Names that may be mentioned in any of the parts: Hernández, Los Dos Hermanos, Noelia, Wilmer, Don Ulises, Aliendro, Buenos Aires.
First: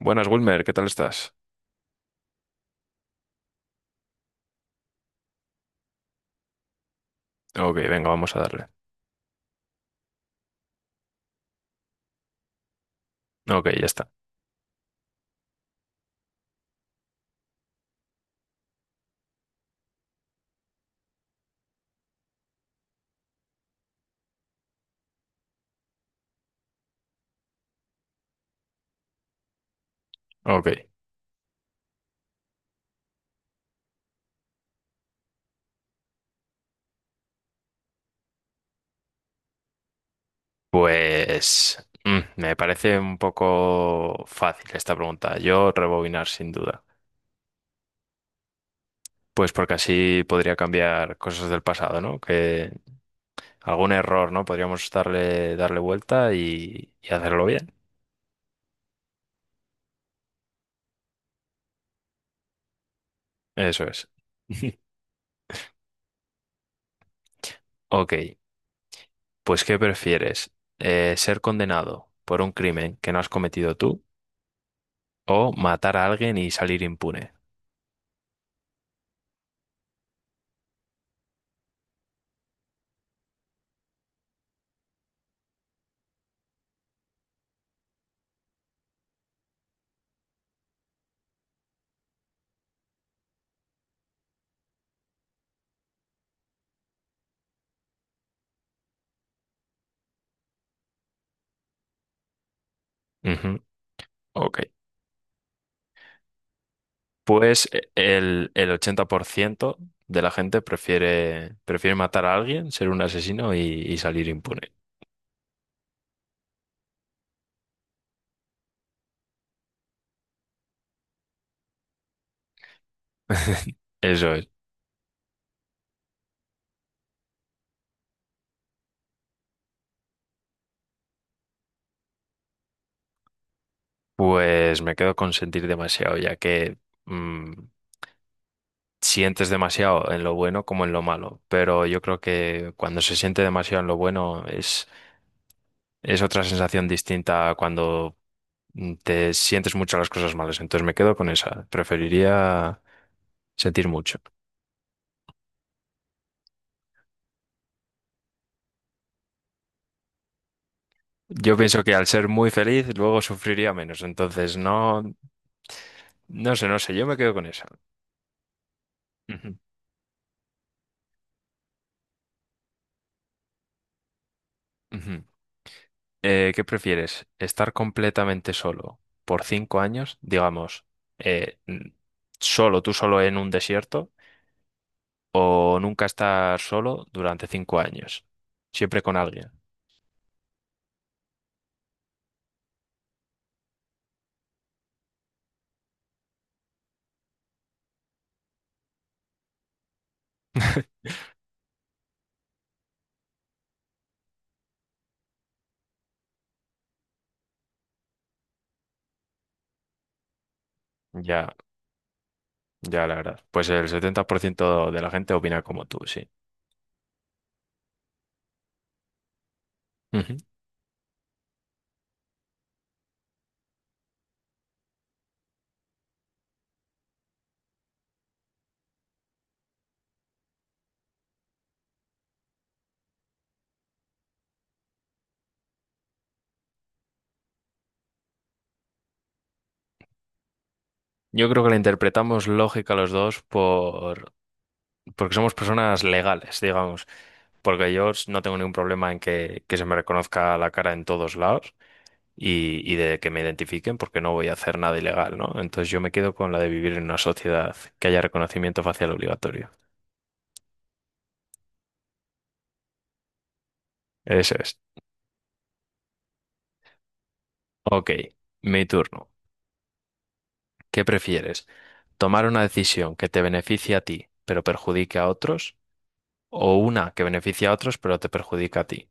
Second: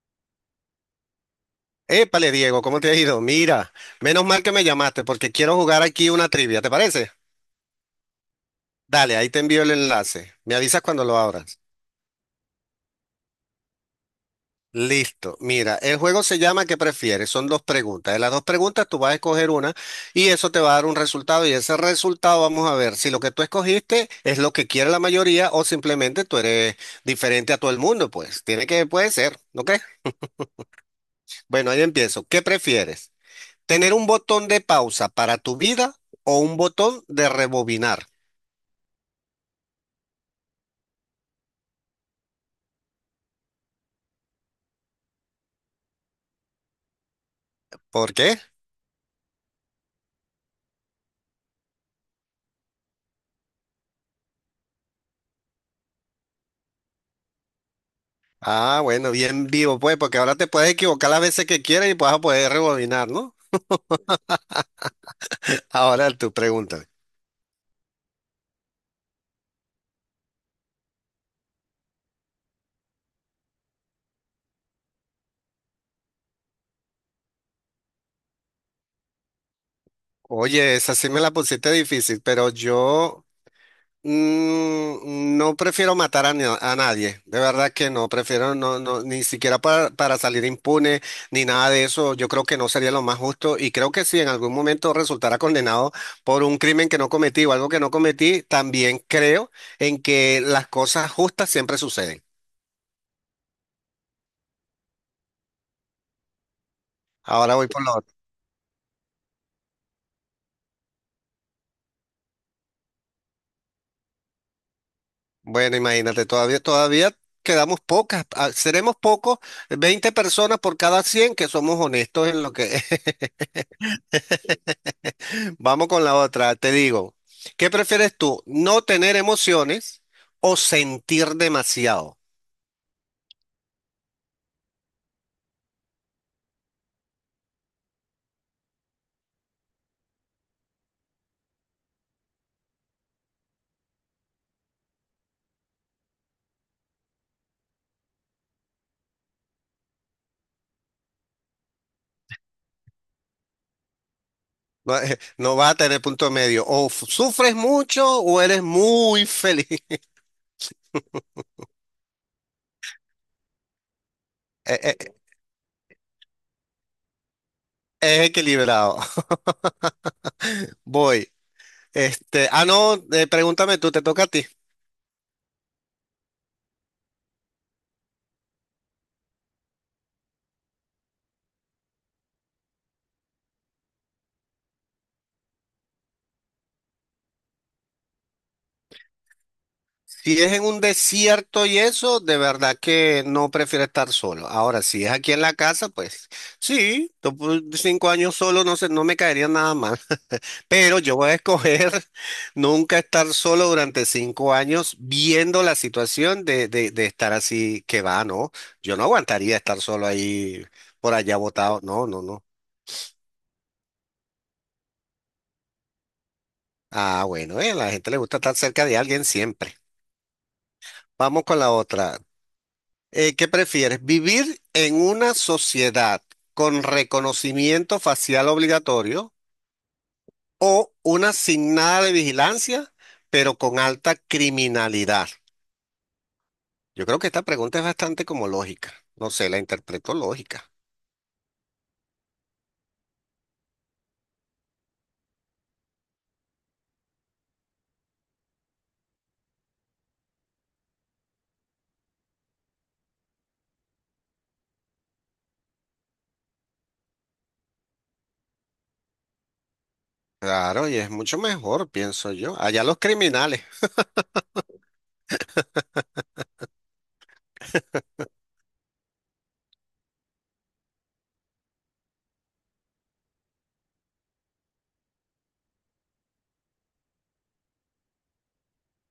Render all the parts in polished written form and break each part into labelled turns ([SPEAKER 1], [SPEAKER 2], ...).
[SPEAKER 1] Buenas, Wilmer, ¿qué tal estás?
[SPEAKER 2] Épale, Diego, ¿cómo te ha ido? Mira, menos mal que me llamaste porque quiero jugar aquí una trivia, ¿te parece?
[SPEAKER 1] Ok, venga, vamos a darle.
[SPEAKER 2] Dale, ahí te envío el enlace. Me avisas cuando lo abras.
[SPEAKER 1] Ok, ya está.
[SPEAKER 2] Listo. Mira, el juego se llama ¿Qué prefieres? Son dos preguntas. De las dos preguntas tú vas a escoger una y eso te va a dar un resultado y ese resultado vamos a ver si lo que tú escogiste es lo que quiere la mayoría o simplemente tú eres diferente a todo el mundo, pues. Tiene que, puede ser, ¿no crees?
[SPEAKER 1] Ok.
[SPEAKER 2] Bueno, ahí empiezo. ¿Qué prefieres? Tener un botón de pausa para tu vida o un botón de rebobinar.
[SPEAKER 1] Pues me parece un poco fácil esta pregunta. Yo rebobinar sin duda.
[SPEAKER 2] ¿Por qué?
[SPEAKER 1] Pues porque así podría cambiar cosas del pasado, ¿no? Que algún error, ¿no? Podríamos darle vuelta y hacerlo bien.
[SPEAKER 2] Ah, bueno, bien vivo, pues, porque ahora te puedes equivocar las veces que quieras y vas a poder rebobinar, ¿no?
[SPEAKER 1] Eso es.
[SPEAKER 2] Ahora tú pregúntame.
[SPEAKER 1] Ok, pues ¿qué prefieres? ¿Ser condenado por un crimen que no has cometido tú o matar a alguien y salir impune?
[SPEAKER 2] Oye, esa sí me la pusiste difícil, pero yo no prefiero matar a, na- a nadie, de verdad que no, prefiero no, no, ni siquiera para salir impune ni nada de eso. Yo creo que no sería lo más justo y creo que si en algún momento resultara condenado por un crimen que no cometí o algo que no cometí, también creo en que las cosas justas siempre suceden.
[SPEAKER 1] Ujú. Ok.
[SPEAKER 2] Ahora
[SPEAKER 1] Pues
[SPEAKER 2] voy por lo otro.
[SPEAKER 1] el 80% de la gente prefiere matar a alguien, ser un asesino y salir impune.
[SPEAKER 2] Bueno, imagínate, todavía quedamos pocas, ah, seremos pocos, 20 personas por cada 100 que somos honestos en lo que,
[SPEAKER 1] Eso es.
[SPEAKER 2] Vamos con la otra. Te digo, ¿qué prefieres tú? ¿No tener emociones o sentir demasiado?
[SPEAKER 1] Pues me quedo con sentir demasiado, ya que mm, sientes demasiado en lo bueno como en lo malo. Pero yo creo que cuando se siente demasiado en lo bueno es otra sensación distinta a cuando te sientes mucho las cosas malas. Entonces me quedo con esa. Preferiría sentir mucho.
[SPEAKER 2] No, no vas a tener punto medio. O f- sufres mucho o eres muy feliz.
[SPEAKER 1] Yo pienso que al ser muy feliz, luego sufriría menos. Entonces,
[SPEAKER 2] Eh,
[SPEAKER 1] no,
[SPEAKER 2] eh,
[SPEAKER 1] no sé, no sé, yo me quedo con esa.
[SPEAKER 2] Es equilibrado.
[SPEAKER 1] Ujú,
[SPEAKER 2] Voy. Este, ah, no, Pregúntame tú, te toca a ti.
[SPEAKER 1] ujú. ¿Qué prefieres? ¿Estar completamente solo por 5 años, digamos, eh, n- solo, tú solo en un desierto, o nunca estar solo durante 5 años, siempre con alguien?
[SPEAKER 2] Si es en un desierto y eso, de verdad que no prefiero estar solo. Ahora, si es aquí en la casa, pues sí, to- por 5 años solo no sé, no me caería nada mal. Pero yo voy a escoger nunca estar solo durante 5 años viendo la situación de estar así que va, ¿no? Yo no aguantaría estar solo ahí por allá
[SPEAKER 1] Ya,
[SPEAKER 2] botado. No, no, no.
[SPEAKER 1] ya, la verdad. Pues el 70% de la gente opina como tú, sí.
[SPEAKER 2] Ah, bueno, a la gente le gusta estar cerca de alguien siempre.
[SPEAKER 1] Ujú.
[SPEAKER 2] Vamos con la otra. ¿Qué prefieres? ¿Vivir en una sociedad con reconocimiento facial obligatorio o una sin nada de vigilancia, pero con alta criminalidad? Yo creo que esta pregunta es bastante como lógica. No sé, la interpreto lógica.
[SPEAKER 1] Yo creo que la interpretamos lógica los dos porque somos personas legales, digamos. Porque yo no tengo ningún problema en que se me reconozca la cara en todos lados y de que me identifiquen porque no voy a hacer nada ilegal, ¿no? Entonces yo me quedo con la de vivir en una sociedad que haya reconocimiento facial obligatorio.
[SPEAKER 2] Claro, y es mucho mejor, pienso yo. Allá los criminales.
[SPEAKER 1] Eso es. Ok, mi turno. ¿Qué prefieres? ¿Tomar una decisión que te beneficie a ti pero perjudique a otros o una que beneficie a otros pero te perjudica a ti?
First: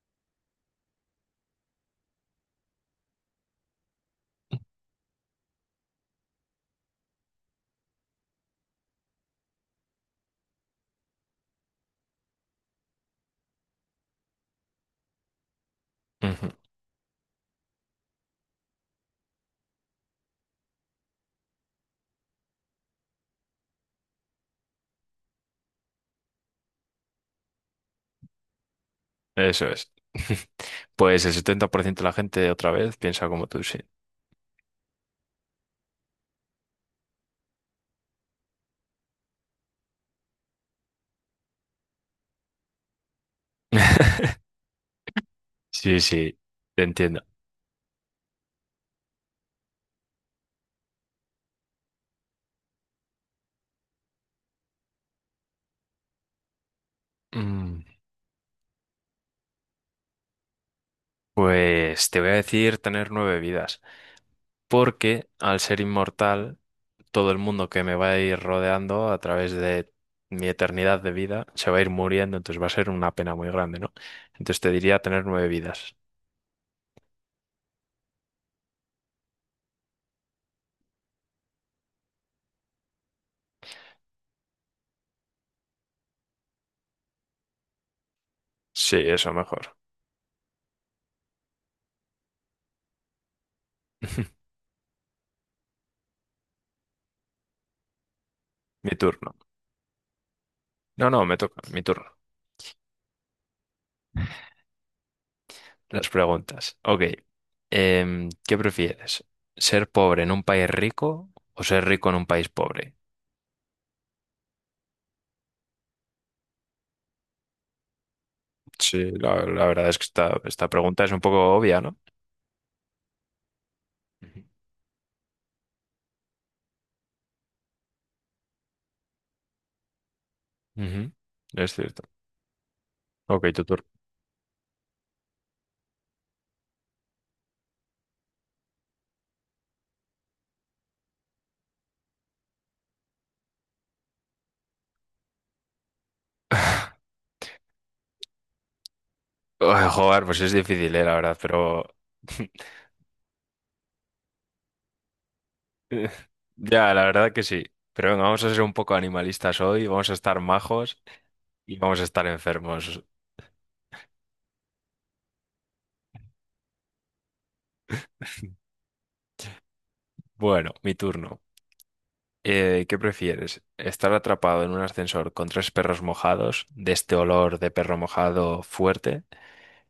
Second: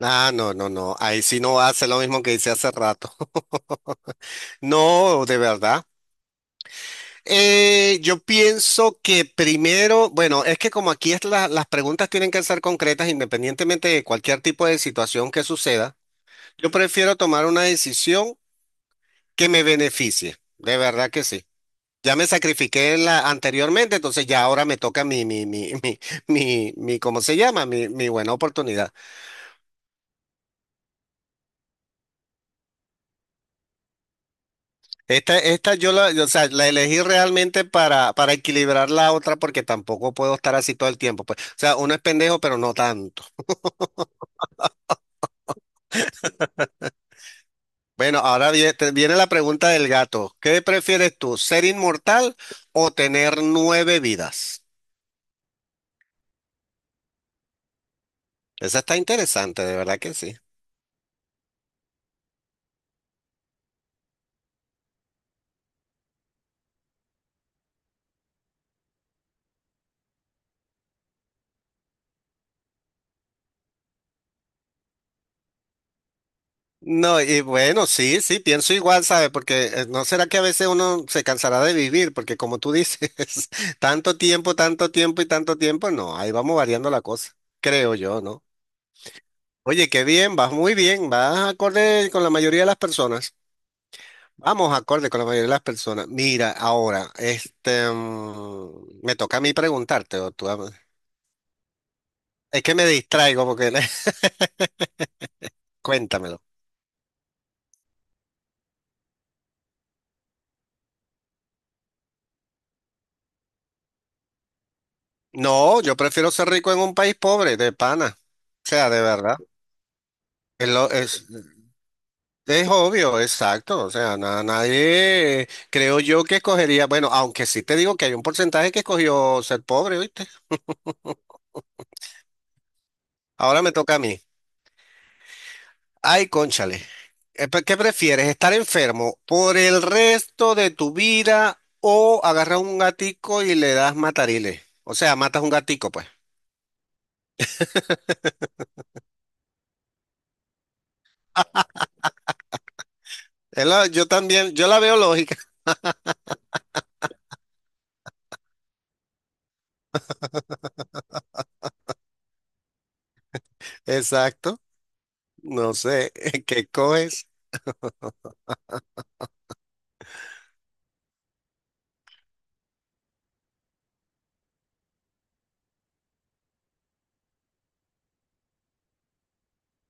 [SPEAKER 2] Ah, no, no, no. Ahí sí no hace lo mismo que hice hace rato. No, de verdad. Yo pienso que primero, bueno, es que como aquí es la- las preguntas tienen que ser concretas independientemente de cualquier tipo de situación que suceda,
[SPEAKER 1] Ujú.
[SPEAKER 2] yo prefiero tomar una decisión que me beneficie. De verdad que sí. Ya me sacrifiqué la, anteriormente, entonces ya ahora me toca ¿cómo se llama? Mi buena oportunidad.
[SPEAKER 1] Eso es. Pues el 70% de la gente otra vez piensa como tú, sí.
[SPEAKER 2] Esta yo la, o sea, la elegí realmente para equilibrar la otra porque tampoco puedo estar así todo el tiempo. Pues. O sea, uno es pendejo, pero no tanto.
[SPEAKER 1] Sí, sí, te entiendo.
[SPEAKER 2] Bueno, ahora viene la pregunta del gato. ¿Qué prefieres tú, ser inmortal o tener nueve vidas?
[SPEAKER 1] Mm,
[SPEAKER 2] Esa está interesante, de verdad que sí.
[SPEAKER 1] Pues te voy a decir tener nueve vidas, porque al ser inmortal, todo el mundo que me va a ir rodeando a través de mi eternidad de vida se va a ir muriendo, entonces va a ser una pena muy grande, ¿no? Entonces te diría tener nueve vidas.
[SPEAKER 2] No, y bueno, sí, sí, pienso igual, ¿sabe? Porque no será que a veces uno se cansará de vivir, porque como tú dices, tanto tiempo y tanto tiempo, no, ahí vamos variando la cosa, creo yo, ¿no?
[SPEAKER 1] Sí, eso mejor.
[SPEAKER 2] Oye, qué bien, vas muy bien, vas acorde con la mayoría de las personas. Vamos acorde con la mayoría de las personas. Mira, ahora,
[SPEAKER 1] Mi
[SPEAKER 2] me
[SPEAKER 1] turno.
[SPEAKER 2] toca a mí preguntarte, o tú, a-
[SPEAKER 1] No, no, me toca, mi turno.
[SPEAKER 2] es que me distraigo porque,
[SPEAKER 1] Las
[SPEAKER 2] cuéntamelo.
[SPEAKER 1] preguntas. Ok. ¿Qué prefieres? ¿Ser pobre en un país rico o ser rico en un país pobre?
[SPEAKER 2] No, yo prefiero ser rico en un país pobre, de pana, o sea, de
[SPEAKER 1] Sí,
[SPEAKER 2] verdad.
[SPEAKER 1] la verdad es que esta
[SPEAKER 2] Es, lo-
[SPEAKER 1] pregunta es un poco obvia, ¿no?
[SPEAKER 2] es obvio, exacto. O sea,
[SPEAKER 1] Ujú.
[SPEAKER 2] na- nadie, creo yo que escogería, bueno, aunque sí te digo que hay un porcentaje que escogió ser pobre, ¿viste?
[SPEAKER 1] Ujú, es cierto. Ok,
[SPEAKER 2] Ahora
[SPEAKER 1] tu
[SPEAKER 2] me
[SPEAKER 1] turno.
[SPEAKER 2] toca a mí. Ay, cónchale. ¿Qué prefieres? ¿Estar enfermo por el resto de tu vida o agarrar un gatico y le das matariles? O sea, matas un gatico, pues.
[SPEAKER 1] Ay, joder, pues es difícil, la verdad, pero.
[SPEAKER 2] Es la- yo también, yo la veo lógica.
[SPEAKER 1] Eh, Ya, la verdad que sí. Pero venga, vamos a ser un poco animalistas hoy, vamos a estar majos y vamos a estar enfermos.
[SPEAKER 2] Exacto. No sé, ¿qué coges?
[SPEAKER 1] Bueno, mi turno. ¿Qué prefieres? ¿Estar atrapado en un ascensor con tres perros mojados, de este olor de perro mojado fuerte,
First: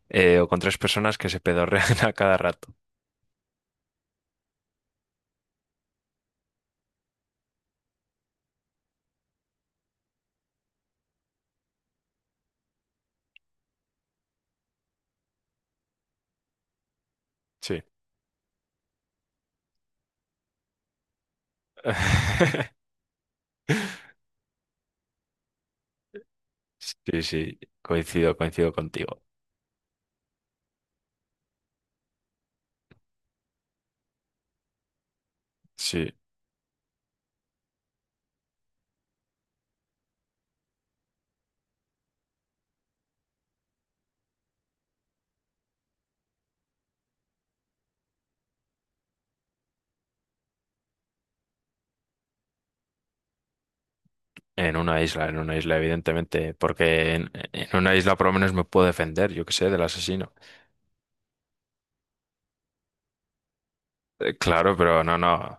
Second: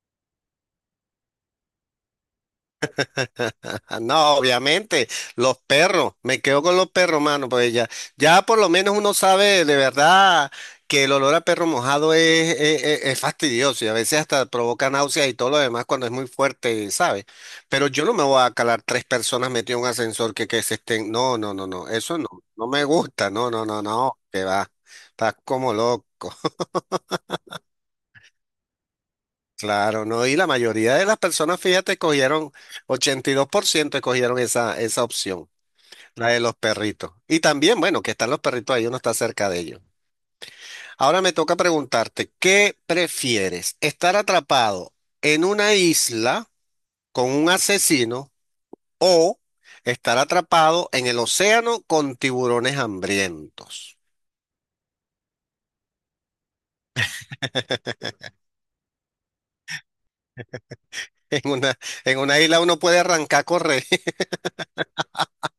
[SPEAKER 1] o con tres personas que se pedorrean a cada rato?
[SPEAKER 2] No, obviamente, los perros, me quedo con los perros, mano, pues ya, ya por lo menos uno sabe de verdad que el olor a perro mojado es fastidioso y a veces hasta provoca náuseas y todo lo demás cuando es muy fuerte, ¿sabes?
[SPEAKER 1] Sí.
[SPEAKER 2] Pero yo no me voy a calar tres personas metidas en un ascensor que se estén, no, no, no, no, eso no, no me gusta, no, no, no, no, que va, estás como loco.
[SPEAKER 1] Sí, sí, coincido contigo.
[SPEAKER 2] Claro, no, y la mayoría de las personas, fíjate, cogieron, 82% escogieron esa, esa opción.
[SPEAKER 1] Sí,
[SPEAKER 2] La de los perritos. Y también, bueno, que están los perritos ahí, uno está cerca de ellos. Ahora me toca preguntarte, ¿qué prefieres? ¿Estar atrapado en una isla con un asesino o estar atrapado en el océano con tiburones hambrientos?
[SPEAKER 1] en una isla, evidentemente, porque en una isla por lo menos me puedo defender, yo qué sé, del asesino.
[SPEAKER 2] En una isla uno puede arrancar a correr,
[SPEAKER 1] Claro, pero no, no,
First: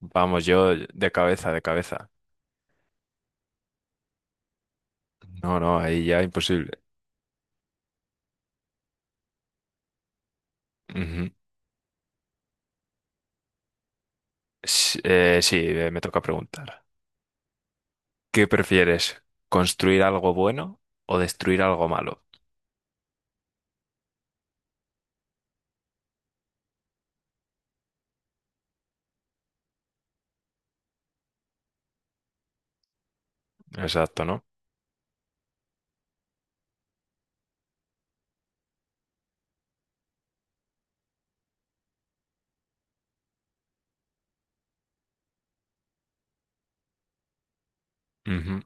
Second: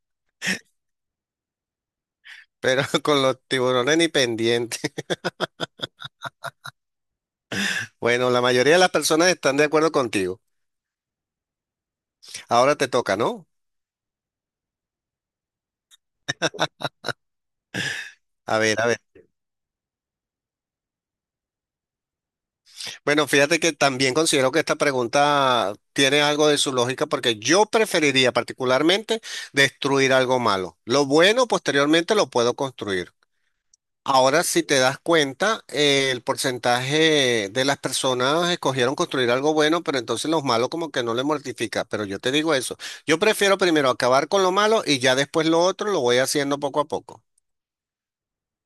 [SPEAKER 1] vamos, yo de cabeza, de cabeza.
[SPEAKER 2] pero con los tiburones ni pendientes.
[SPEAKER 1] No, no, ahí ya imposible.
[SPEAKER 2] Bueno, la mayoría de las personas están de acuerdo contigo.
[SPEAKER 1] Ujú.
[SPEAKER 2] Ahora te toca, ¿no?
[SPEAKER 1] Sí, me toca preguntar. ¿Qué
[SPEAKER 2] A ver, a ver.
[SPEAKER 1] prefieres? ¿Construir algo bueno o destruir algo malo?
[SPEAKER 2] Bueno, fíjate que también considero que esta pregunta tiene algo de su lógica porque yo preferiría particularmente destruir algo malo. Lo bueno posteriormente lo puedo construir.
[SPEAKER 1] Exacto,
[SPEAKER 2] Ahora,
[SPEAKER 1] ¿no?
[SPEAKER 2] si te das cuenta, el porcentaje de las personas escogieron construir algo bueno, pero entonces los malos como que no le mortifica. Pero yo te digo eso, yo prefiero primero acabar con lo malo y ya después lo otro lo voy haciendo poco a poco.
[SPEAKER 1] Ujú.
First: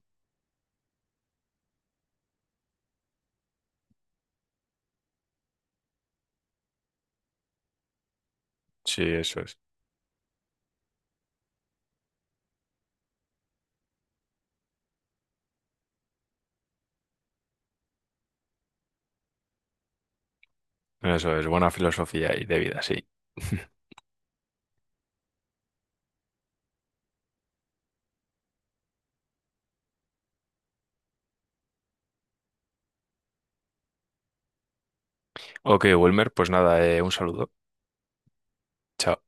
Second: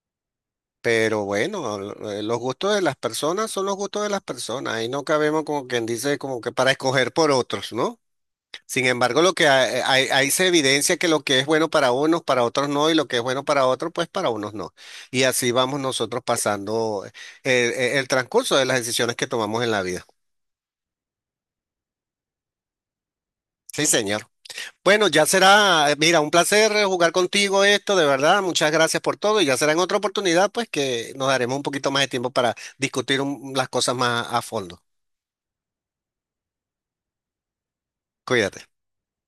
[SPEAKER 2] Pero bueno, los gustos de las personas son los gustos de las personas. Ahí no cabemos como quien dice, como que para escoger por otros, ¿no? Sin
[SPEAKER 1] Sí,
[SPEAKER 2] embargo, lo
[SPEAKER 1] eso
[SPEAKER 2] que
[SPEAKER 1] es.
[SPEAKER 2] hay- ahí se evidencia que lo que es bueno para unos, para otros no, y lo que es bueno para otros, pues para unos no. Y así vamos nosotros pasando el transcurso de las decisiones que tomamos en la vida.
[SPEAKER 1] Eso es, buena filosofía y de vida, sí.
[SPEAKER 2] Sí, señor. Bueno, ya será, mira, un placer jugar contigo esto, de verdad. Muchas gracias por todo y ya será en otra oportunidad, pues que nos daremos un poquito más de tiempo para discutir un- las cosas más a fondo.
[SPEAKER 1] Ok, Wilmer, pues nada, un saludo.
[SPEAKER 2] Cuídate.
[SPEAKER 1] Chao.